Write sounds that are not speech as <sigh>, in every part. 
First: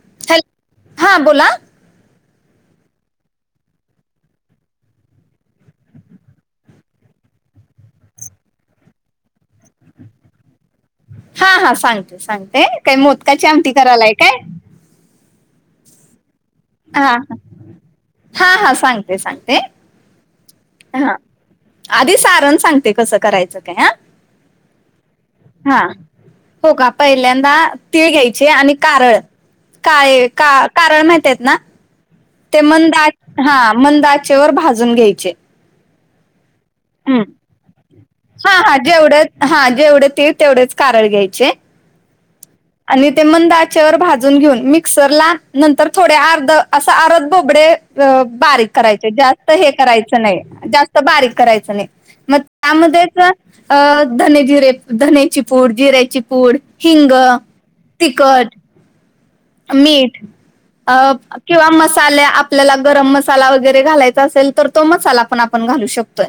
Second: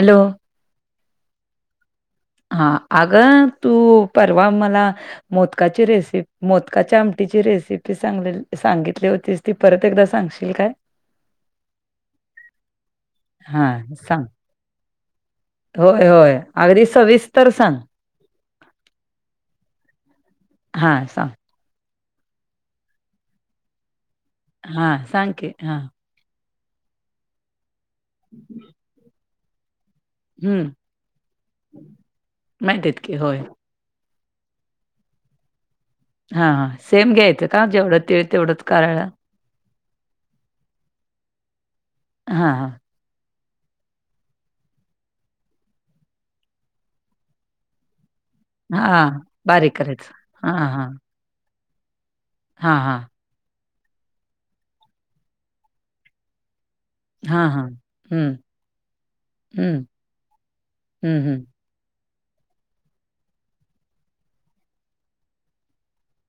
Hello. Hello हा बोला. हा अगं, तू परवा मला मोदकाची रेसिप मोदकाच्या आमटीची रेसिपी स सांगितली होतीस ती परत एकदा सांगशील काय? हा हा सांगते सांगते, काय मोदकाची हा आमटी करायलाय सांग काय? होय होय अगदी हा हा. सविस्तर सांग. हा हा सांगते सांगते हा सांग. आधी सारण सांगते कसं करायचं ते हा. हा सांग कि. हा हो का पहिल्यांदा तीळ घ्यायचे, आणि कारळं. काळे हम्म कारळं माहितयेत ना ते मंद माहितीत आ की होय हां मंद आचेवर भाजून घ्यायचे. हा हा सेम हम्म. घ्यायचं का, जेवढं तीळ हा तेवढंच हा कारळं? जेवढं हा जेवढे तीळ, तेवढेच कारळ घ्यायचे. हां हां आणि ते मंद आचेवर भाजून घेऊन, मिक्सरला नंतर थोडे अर्ध असा आरद बोबडे बारीक हा हा करायचं, जास्त हे बारीक करायचं नाही, हा हा जास्त बारीक करायचं नाही. मग हा हा त्यामध्येच अं धने जिरे, धनेची पूड, जिऱ्याची पूड हिंग, हा हा हम्म तिखट हम्म मीठ हम्म हम्म किंवा मसाले आप आपल्याला गरम मसाला वगैरे घालायचा असेल तर, तो मसाला पण आपण घालू शकतोय.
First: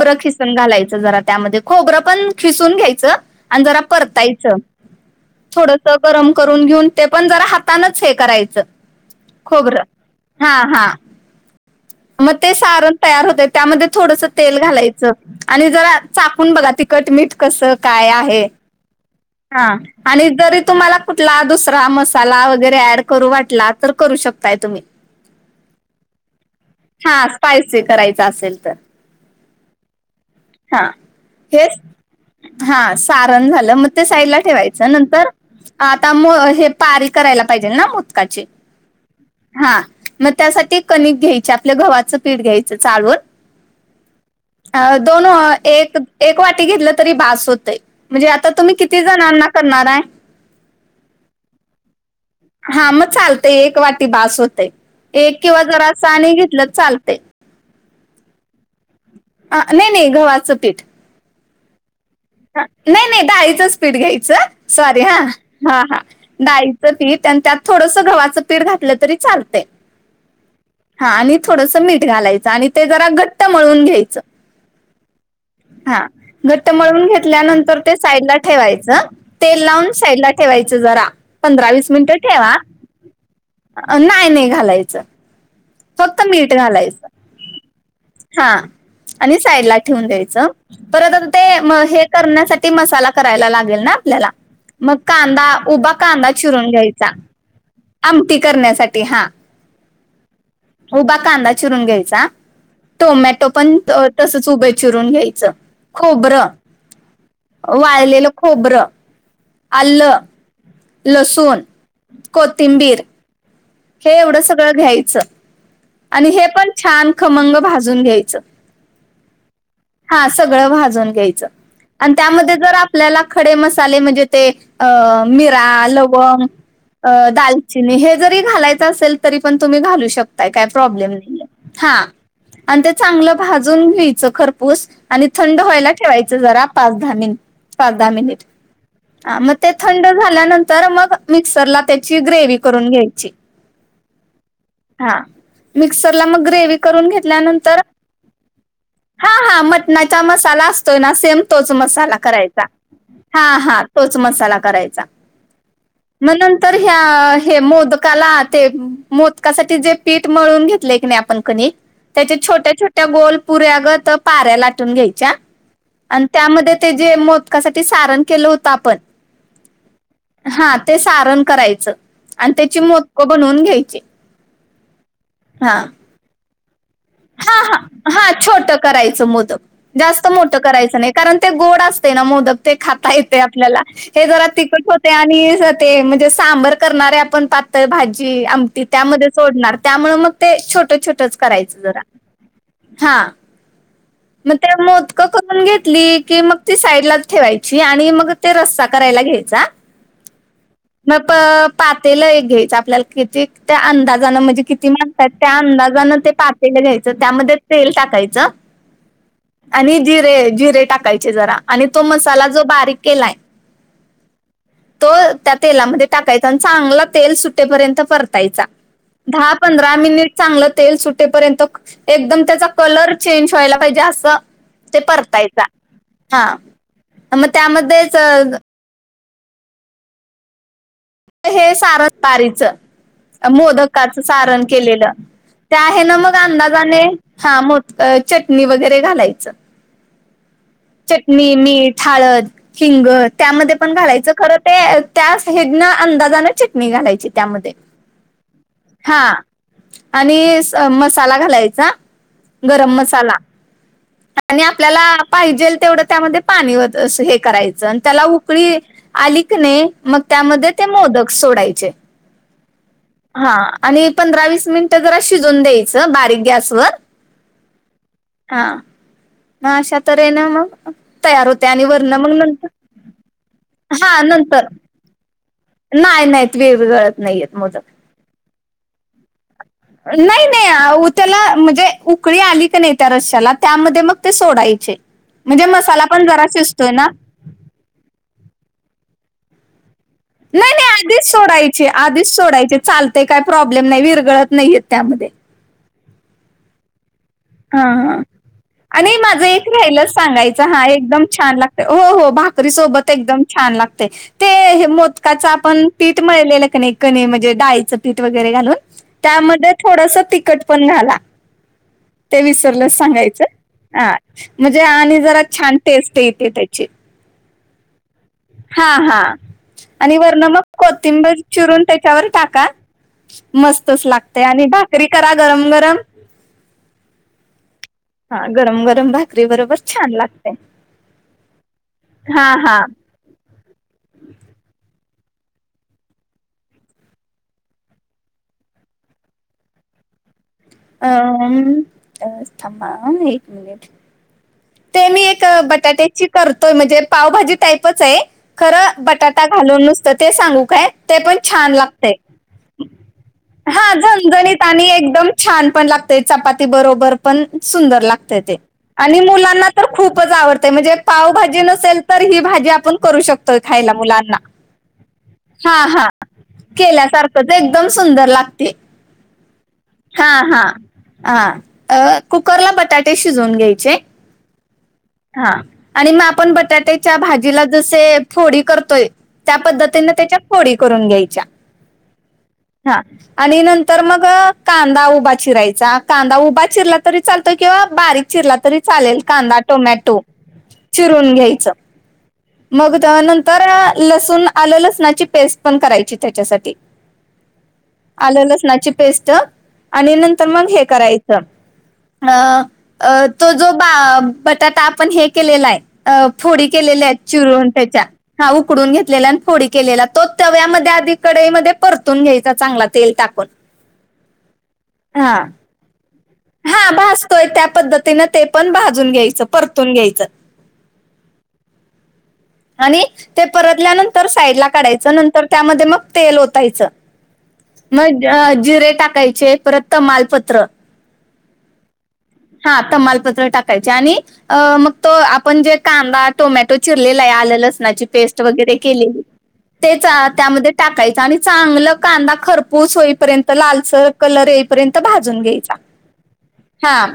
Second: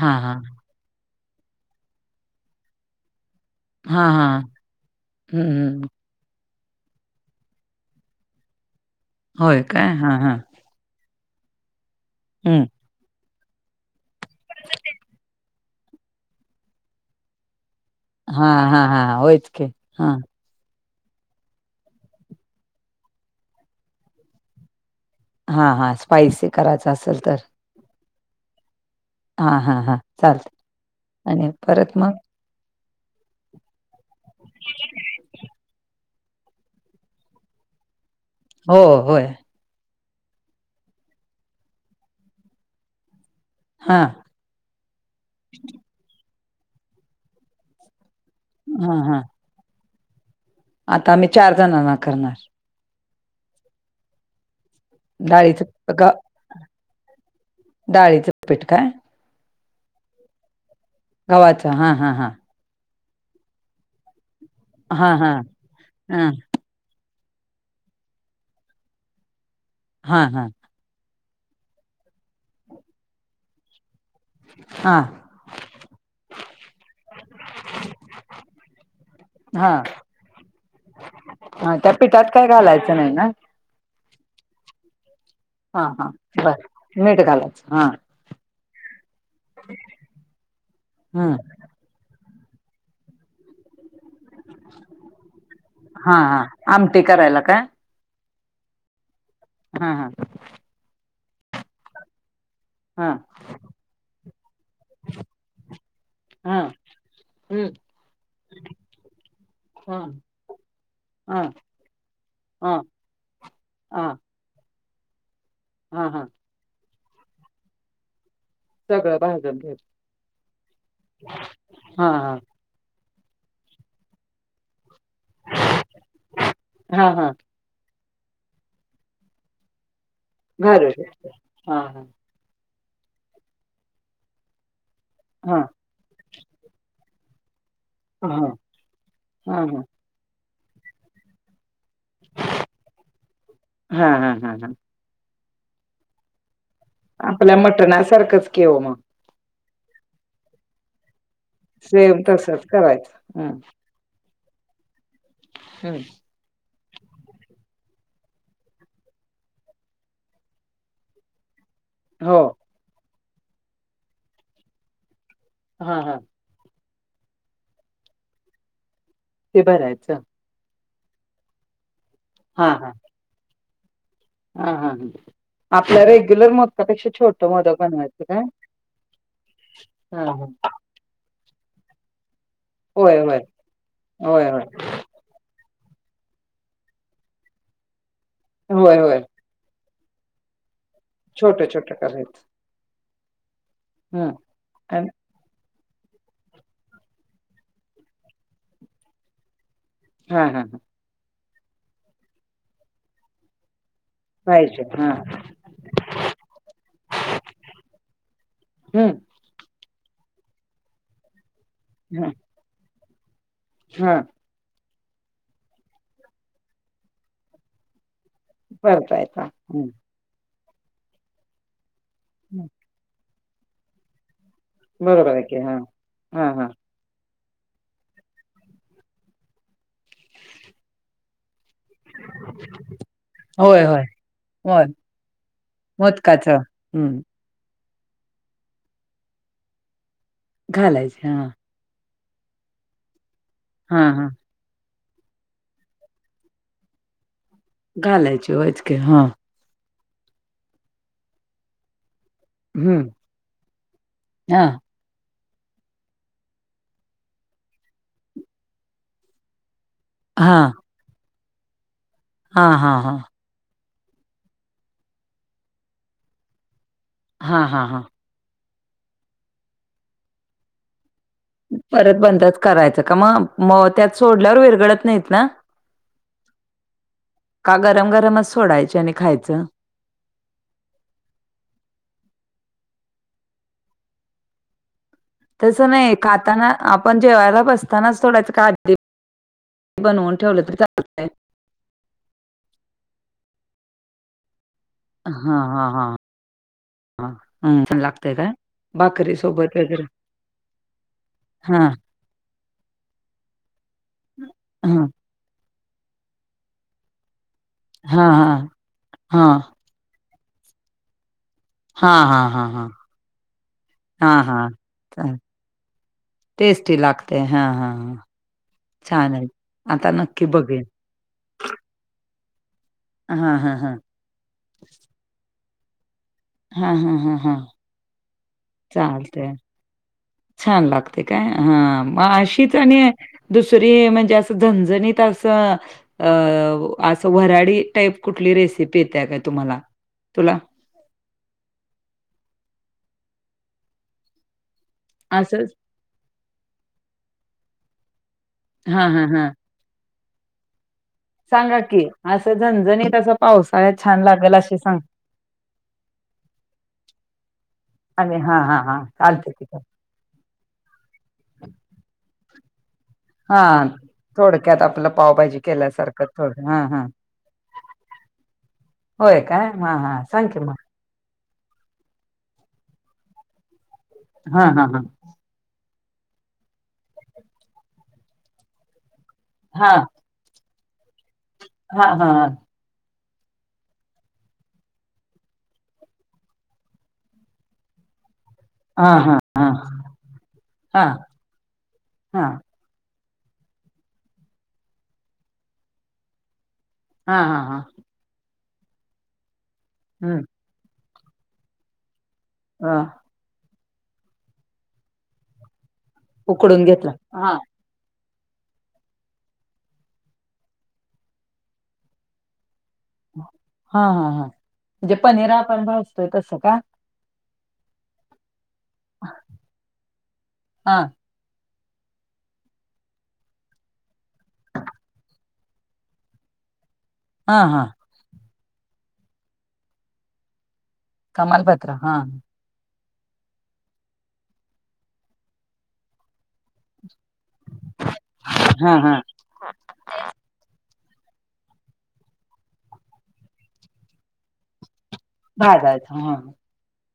हा हा खिसून घालायचं जरा त्यामध्ये, खोबरं पण खिसून घ्यायचं. आणि जरा हा हा परतायचं हम्म हम्म थोडसं गरम करून घेऊन, ते पण जरा हातानच हे करायचं. होय खोबरं, काय हा हा हां हां मं ते हम्म सारण तयार होतंय, त्यामध्ये थोडस तेल घालायचं. आणि जरा चाकून बघा तिखट, मीठ. कसं काय हा आहे, हा हा होयच की हा आणि जरी तुम्हाला कुठला दुस रा मसाला वगैरे ऍड करू वाटला तर, करू शकताय तुम्ही. हा हा स्पायसी करायचा असेल तर. ते करायच असेल तर हा हा हा चालतंय. हा हेच हा सारण झालं मं ते साईड ला ठेवायचं, नंतर आता हे पारी करायला पाहिजे ना मोदकाची? हो होय. हा मं त्यासाठी कणिक घ्यायचे, आपल्या गव्हाचं पीठ घ्यायचं चाळून हां अ दोन एक एक वाटी घेतलं तरी बास होत म्हणजे आ तर तुम्ही हा किती हा जणांना करणार आहे? आता मी चार जणांना करणार. हा मग चालतंय, एक वाटी बास होतंय. एक डाळीच किंवा जरा असं ग आणि घेतलं चालते. डाळीचं पीठ काय? अ नही नही गव्हाचं पीठ. गव्हाचं हा हा हा. नही नही डाळीचंच पीठ घ्यायचं, सॉरी हा हं हा हा डाळी <unintelligible> त्यात थोडस गव्हाचं पीठ घातलं तरी चालतंय. हा हा हा आणि थोडस मीठ घालायचं, आणि ते जरा घट्ट मळून घ्यायचं. हा हा घट्ट मळून घेतल्यानंतर ते साईडला ठेवायचं. तेल हा लावून साईड ला ठेवायचं जरा पंधरा हा वीस त्या मिनिटं पिठात काय ठेवा. घालायचं नाही ना नाही नाही घालायचं हा हा फक्त मीठ बरं घालायचं मीठ घालायचं. हा हा आणि साईडला ठेवून द्यायचं, परत आता हम्म ते हे करण्यासाठी मसाला करायला लागेल ना आपल्याला. मग कांदा, उभा हा कांदा हा चिरून आमटी घ्यायचा. करायला काय आमटी करण्यासाठी हा. हा हा. उभा कांदा चिरून घ्यायचा. हा टोमॅटो पण तसच उभे चिरून घ्यायचं खोबरं हा हम्म वाळलेलं खोबरं. हा आलं, हा लसूण, हा कोथिंबीर, - हे एवढं सगळं घ्यायचं हा हा आणि हे पण छान खमंग भाजून घ्यायचं. सगळं भाजून घ्यायचं <inaudible> हा सगळं भाजून घ्यायच हा आणि हा त्यामध्ये जर आपल्याला खडे मसाले म्हणजे ते मिरा, लवंग, हा हा दाल चिनी हे जरी घालायचं असेल तरी पण तुम्ही घालू शकताय काय प्रॉब्लेम नाही हा. आणि ते चांगलं भाजून घ्यायचं खरपूस आणि हा थंड व्हायला ठेवायचं जरा पाच-दहा मिं पाच-दहा हा मिनिट मग हा ते हा थंड झाल्यानंतर मग मिक्सरला त्याची ग्रेव्ही करून घ्यायची. हा हा हा हा मिक्सरला मग करून आपल्या घेतल्यानंतर मटणासारखंच की ओ. हा हा मटणाचा मसाला असतोय ना सेम तोच मसाला सेम करायचा तसच करायचं हा हम्म हा. तोच मसाला करायचा. हम्. मग नंतर ह्या हे मोदकाला ते मोदकासाठी जे पीठ मळून घेतले क आपण क त्याचे हो छोट्या-छोट्या गोल पुऱ्या गत पाऱ्या लाटून घ्यायच्या हा हा आणि त्यामध्ये ते जे मोदका साठी सारण केलं होत आपण. ते भरायच. हा ते सारण करायचं आणि हा त्याची हा मोदक बनवून घ्यायची. हा हा हा आपल्या रेग्युलर कापेक्षा छोट हा मोदक हा बनवायचं हा का छोटं करायचं मोदक. जास्त हा मोठं ह. करायचं नाही कारण ते गोड असते ना मोदक ते खाता होय होय येते आपल्याला हे जरा होय होय तिकट आणि ते म्हणजे सांबर करणारे आपण पातळ भाजी आमटी होय होय त्यामध्ये सोडणार त्यामुळे मग ते छोट-छोट. छोटे-छोटे करायच. हा म त्या आणि मोदक करून घेतली की मग ती साईडलाच ठेवायची आणि मग ते रस्सा करायला घ्यायचा. हा हा हा. म प-पातेल एक घ्यायच आपल्याला किती त्या अंदाज जाणं म्हणजे पाहिजे किती हा माणसं आहेत त्या अंदाजान पातेलं घ्यायचं. च त्यामध्ये तेल टाकायचं हम्म आणि जिरे जिरे टाकायचे जरा. आणि तो मसाला जो बारीक केलाय हां. तो त्या तेलामध्ये टाकायचा आणि चांगला तेल सुटेपर्यंत परत तायचा परतायचा हम्म दहा-पंधरा मिनिट चांगलं तेल सुटेपर्यंत एकदम त्याचा कलर चेंज व्हायला पाहिजे असा ते बरोबर आहे की परतायचा हा हा हा हां म त्यामध्येच <inaudible> हे सारं तारिच. होय होय मोदकाचं सारण होय केलेलं, ते आहे न मग मोदकाच अंदाजाने हम्म हा मोदक अ चटणी वगैरे घालायचं. घालायचे हा चटणी, मीठ, हळद, हिंग त्यामध्ये पण हा हा घालायचं खरं ते त्याच हेदन अंदाजानं चटणी घालायची त्यामध्ये. घालायची वय च हा आणि स मसाला घालायचा. गरम हम्म मसाला, आणि हा आपल्याला पाहिजेल तेवढं त्यामध्ये पाणी वत अस हे करायचं आणि त्याला उकळी आली क नई मग त्यामध्ये हा ते मोदक सोडायचे. हा हा हा हा आणि पंधरा वीस मिनिटं जरा शिजून द्यायचं बारीक गॅसवर. हा हा हा हा म अशा तरेन मंग परत बंदच करायचं का म, म त्यात हा सोडल्यावर नंतर विरगळत नाहीत ना? नाही नाहीत विरघळत नाहीयेत, का मोदक. गरम गरमच सोडायचे आणि खायचं. नाही नाही उ त्याला म्हणजे उकळी आली का नाही त्या रश्याला त्यामध्ये मग ते सोडायचे. म्हणजे तस मसाला नाही पण जरा खाताना शिजतोय ना. आपण जेवायला बसतानाच सोडायचं का आधी बनवून? ठेवलं नाही तरी नाही आधीच चालतंय सोडायचे आधीच सोडायचे चालतय काय प्रॉब्लेम नाही विरगळत नाही येत त्यामध्ये. हा हा हा हा छान हा. लागतय काय? आणि भाकरी माझं एक सोबत वगैरे राहिलंच सांगायचं हा एकदम छान हा लागते, हो हो भाकरी सोबत एकदम छान लागते ते हे हा मोद त्याचं आपण पीठ मिळलेलं कानी कनी म्हणजे डाळीचं पीठ हा वगैरे हा घालून हा त्यामध्ये थोडसं तिकखट पण घाला. हा ते हा हा हा विसरलंस सांगायचं, हा हां हां. म्हणजे आणि जरा छान टेस्ट येते त्याची. ते हा हा हा हा हा आणि वरन नक्की मग बघेन. कोत थिंबीर चिरून त्याच्यावर टाका हां हां हां. मस्तच लागते आणि भा करी करा गरम गरम. हा हा हा हा हा गरम गरम भाकरी चालतय बरोबर छान लागते छान लागते काय? हा म हा अशीच हा आणि दुसरी म्हणजे असं झणझणीत असं अ असं व्हराडी टाईप कुठली रेसिपी येत्या का तुम्हाला, तुला? अ उम अ थांबा आ एक मिनिट. ते मी एक असंच बटाट्याची करतोय, म्हणजे पावभाजी टाईपच आहे. खरं हां हां बटाटा हां. घालून नुसतं ते सांगू काय? ते पण छान सांगा की. लागते, असं झणझणीत असं हा पावसाळ्यात छान लागेल झणझणीत अशी आणि सांग एकदम छान पण लागते चपाती बरोबर पण सुंदर आणि लागते ते हां हां हां. आणि चालतंय की. मुलांना तर खूपच आवडते, म्हणजे पावभजी नसेल तर ही भाजी आपण करू शकतोय हां. खायला मुलाना, थोडक्यात आपलं पावभाजी हा हा केल्यासारखं थोडं. हां हां. केल्या सार तर ते एकदम सुंदर लागते. होय का हा हा सांग की मग. हा अ कुकरला बटाटे शिजवून घ्यायचे. हां हां हां. हां आणि मग आपण बटाट्याच्या भाजीला जसे फोडी करतोय त्या हा पद्धतीने त्याच्या फोडी करून घ्यायच्या. हां हां हां. हां आणि नंतर मग कांदा उभा चिरायचा कांदा उभा चिरला तरी चालतोय किंवा बारीक चिरला तरी हा चालेल हा कांदा हा हा टोमॅटो चिरून घ्यायचं. हां. मग नंतर लसूण आलं लसणाची पेस्ट पण करायची त्याच्यासाठी. हां हां हां. आलं लसणाची पेस्ट आणि हम्म नंतर मग हे करायचं अ अ तो जो बटाटा आपण हे केलेला आहे फोडी उकडून केलेली घेतला आहेत. हा चिरून त्याच्या हां उकडून घेतलेला आणि फोडी केलेला तो तव्यामध्ये आधी कढईमध्ये परतून घ्यायचा चांगला. तेल टाकून हां हां हां म्हणजे पनीर आपण भाज हां भाजतोय त्या पद्धतीन ते पण भाजून घ्यायचं परतून घ्यायचं. हा <inaudible> आणि ते परतल्यानंतर साईडला काढायचं नंतर त्यामध्ये मग तेल ओतायचं. हां हां. मग जिरे टाकायचे परत तमालपत्र तमालपत्र हां. हां तमालपत्र टाकायचे आणि अ मग तो आपण जे कांदा टोमॅटो चिरलेला आहे आलं लसूण ची पेस्ट वगैरे हा हा केलेली. तेच त्यामध्ये टाकायचं आणि चांगलं कांदा खरपूस होईपर्यंत लालसर कलर येईपर्यंत भाजून घ्यायचा. <unintelligible> हां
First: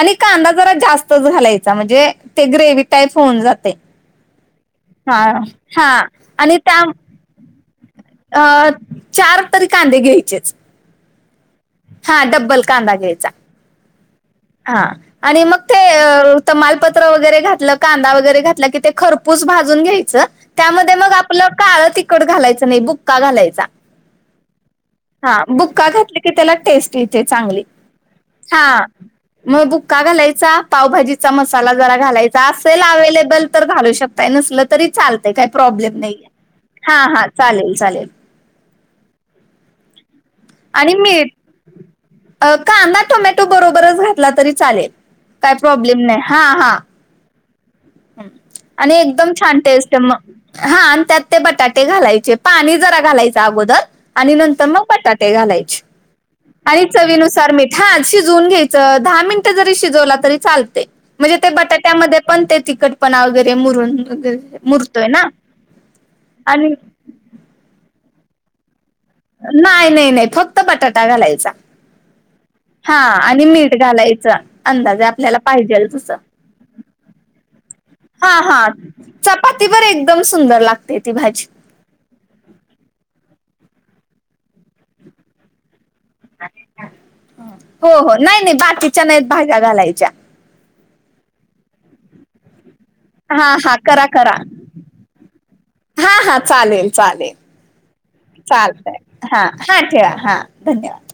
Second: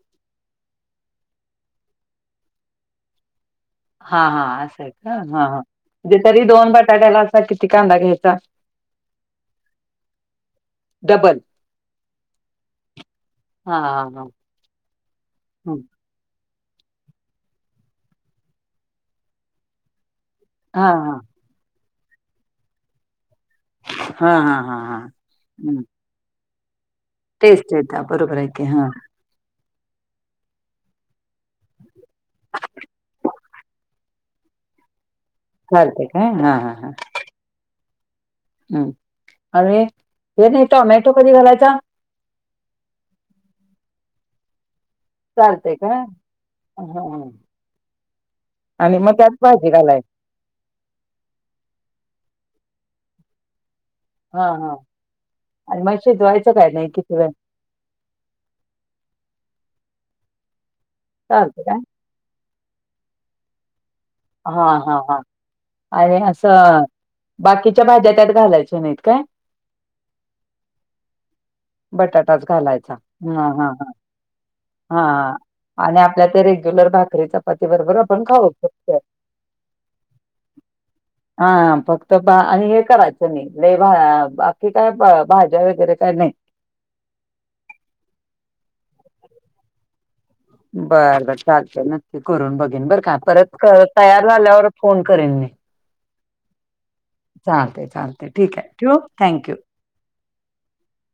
आणि कांदा जरा जास्तच घालायचा म्हणजे ते ग्रेव्ही टाईप होऊन जाते. हां हां असंय का हा हां हां हा म्हणजे तरी आणि दोन त्या बटाट्याला असा किती कांदा घ्या अ चार तरी कांदे घ्यायचेच. डबल. हां डब्बल कांदा घ्यायचा. हां हां हां हां. हां आणि मग ते तमालपत्र वगैरे घातलं कांदा वगैरे घातला की ते खरपूस भाजून घ्यायच हा त्यामध्ये मग आप हा आपलं काळं तिखट घालायच नाही बुक्का घालायचा, हा हा हा हा हां बुक्का घातलं की त्याला टेस्ट येते चांगली टेस्ट येत बरोबर आहे की हां. हा मग बुक्का घालायचा, पावभाजीचा मसाला जरा घालायचा असेल अवेलेबल तर घालू शकत काय नसलं तरी चालतंय काही प्रॉब्लेम चालते नाही काय हा हा हा हां हां चालेल चालेल. हम्म अरे हे नाही आणि टॉमॅटो मीठ कधी घालायचा? कांदा, टोमॅटो बरोबरच घातला तरी चालेल काही प्रॉब्लेम नाही हां हां. हम्म हम्म. आणि एकदम छान भाजी टेस्ट घालाय मग हां आणि त्यात ते बटाटे घालायचे पाणी जरा घालायच अगोदर. आणि हा नंतर हा मग बटाटे घालायचे, आणि मग शिजवायचं काय आणि नाही किती वेळ चवीनुसार मी हां शिजवून घ्यायचं दहा मिनिटं जरी शिजवला तरी चालतय म्हणजे ते चालतं काय बटाट्यामध्ये पण ते तिखटपणा वगैरे मुरून हा हा मुरतोय हा ना. आणि असं बाकीच्या भाज्या त्यात घालायच्या नाहीत काय, नाही नाही नाही, फक्त बटाटा घालायचा बटाटाच घालायचा हा आणि ह ह मीठ घालायचं हा अंदाजे आपल्याला पाहिजेल आणि तसं. आपल्या ते रेग्युलर भाकरी चपाती बरोबर आपण खाऊ शकतोय चपातीबर एकदम सुंदर लागतं हा हा फ तर बा आणि हे करायचं नाही, लई बा बाकी काय भाज्या वगैरे काय नाही हो हो नाही नाही बाकीच्या नाही भाज्या घालायच्या बरं बर चालतंय नक्की करून बघेन बरं का हा परत हा करा तयार करा. झाल्यावर फोन करेन मी, हा हा चालेल चालेल चालतय चालतय ठीक आहे ठेवू चालतंय हा थँक्यू हा ठेवा हा धन्यवाद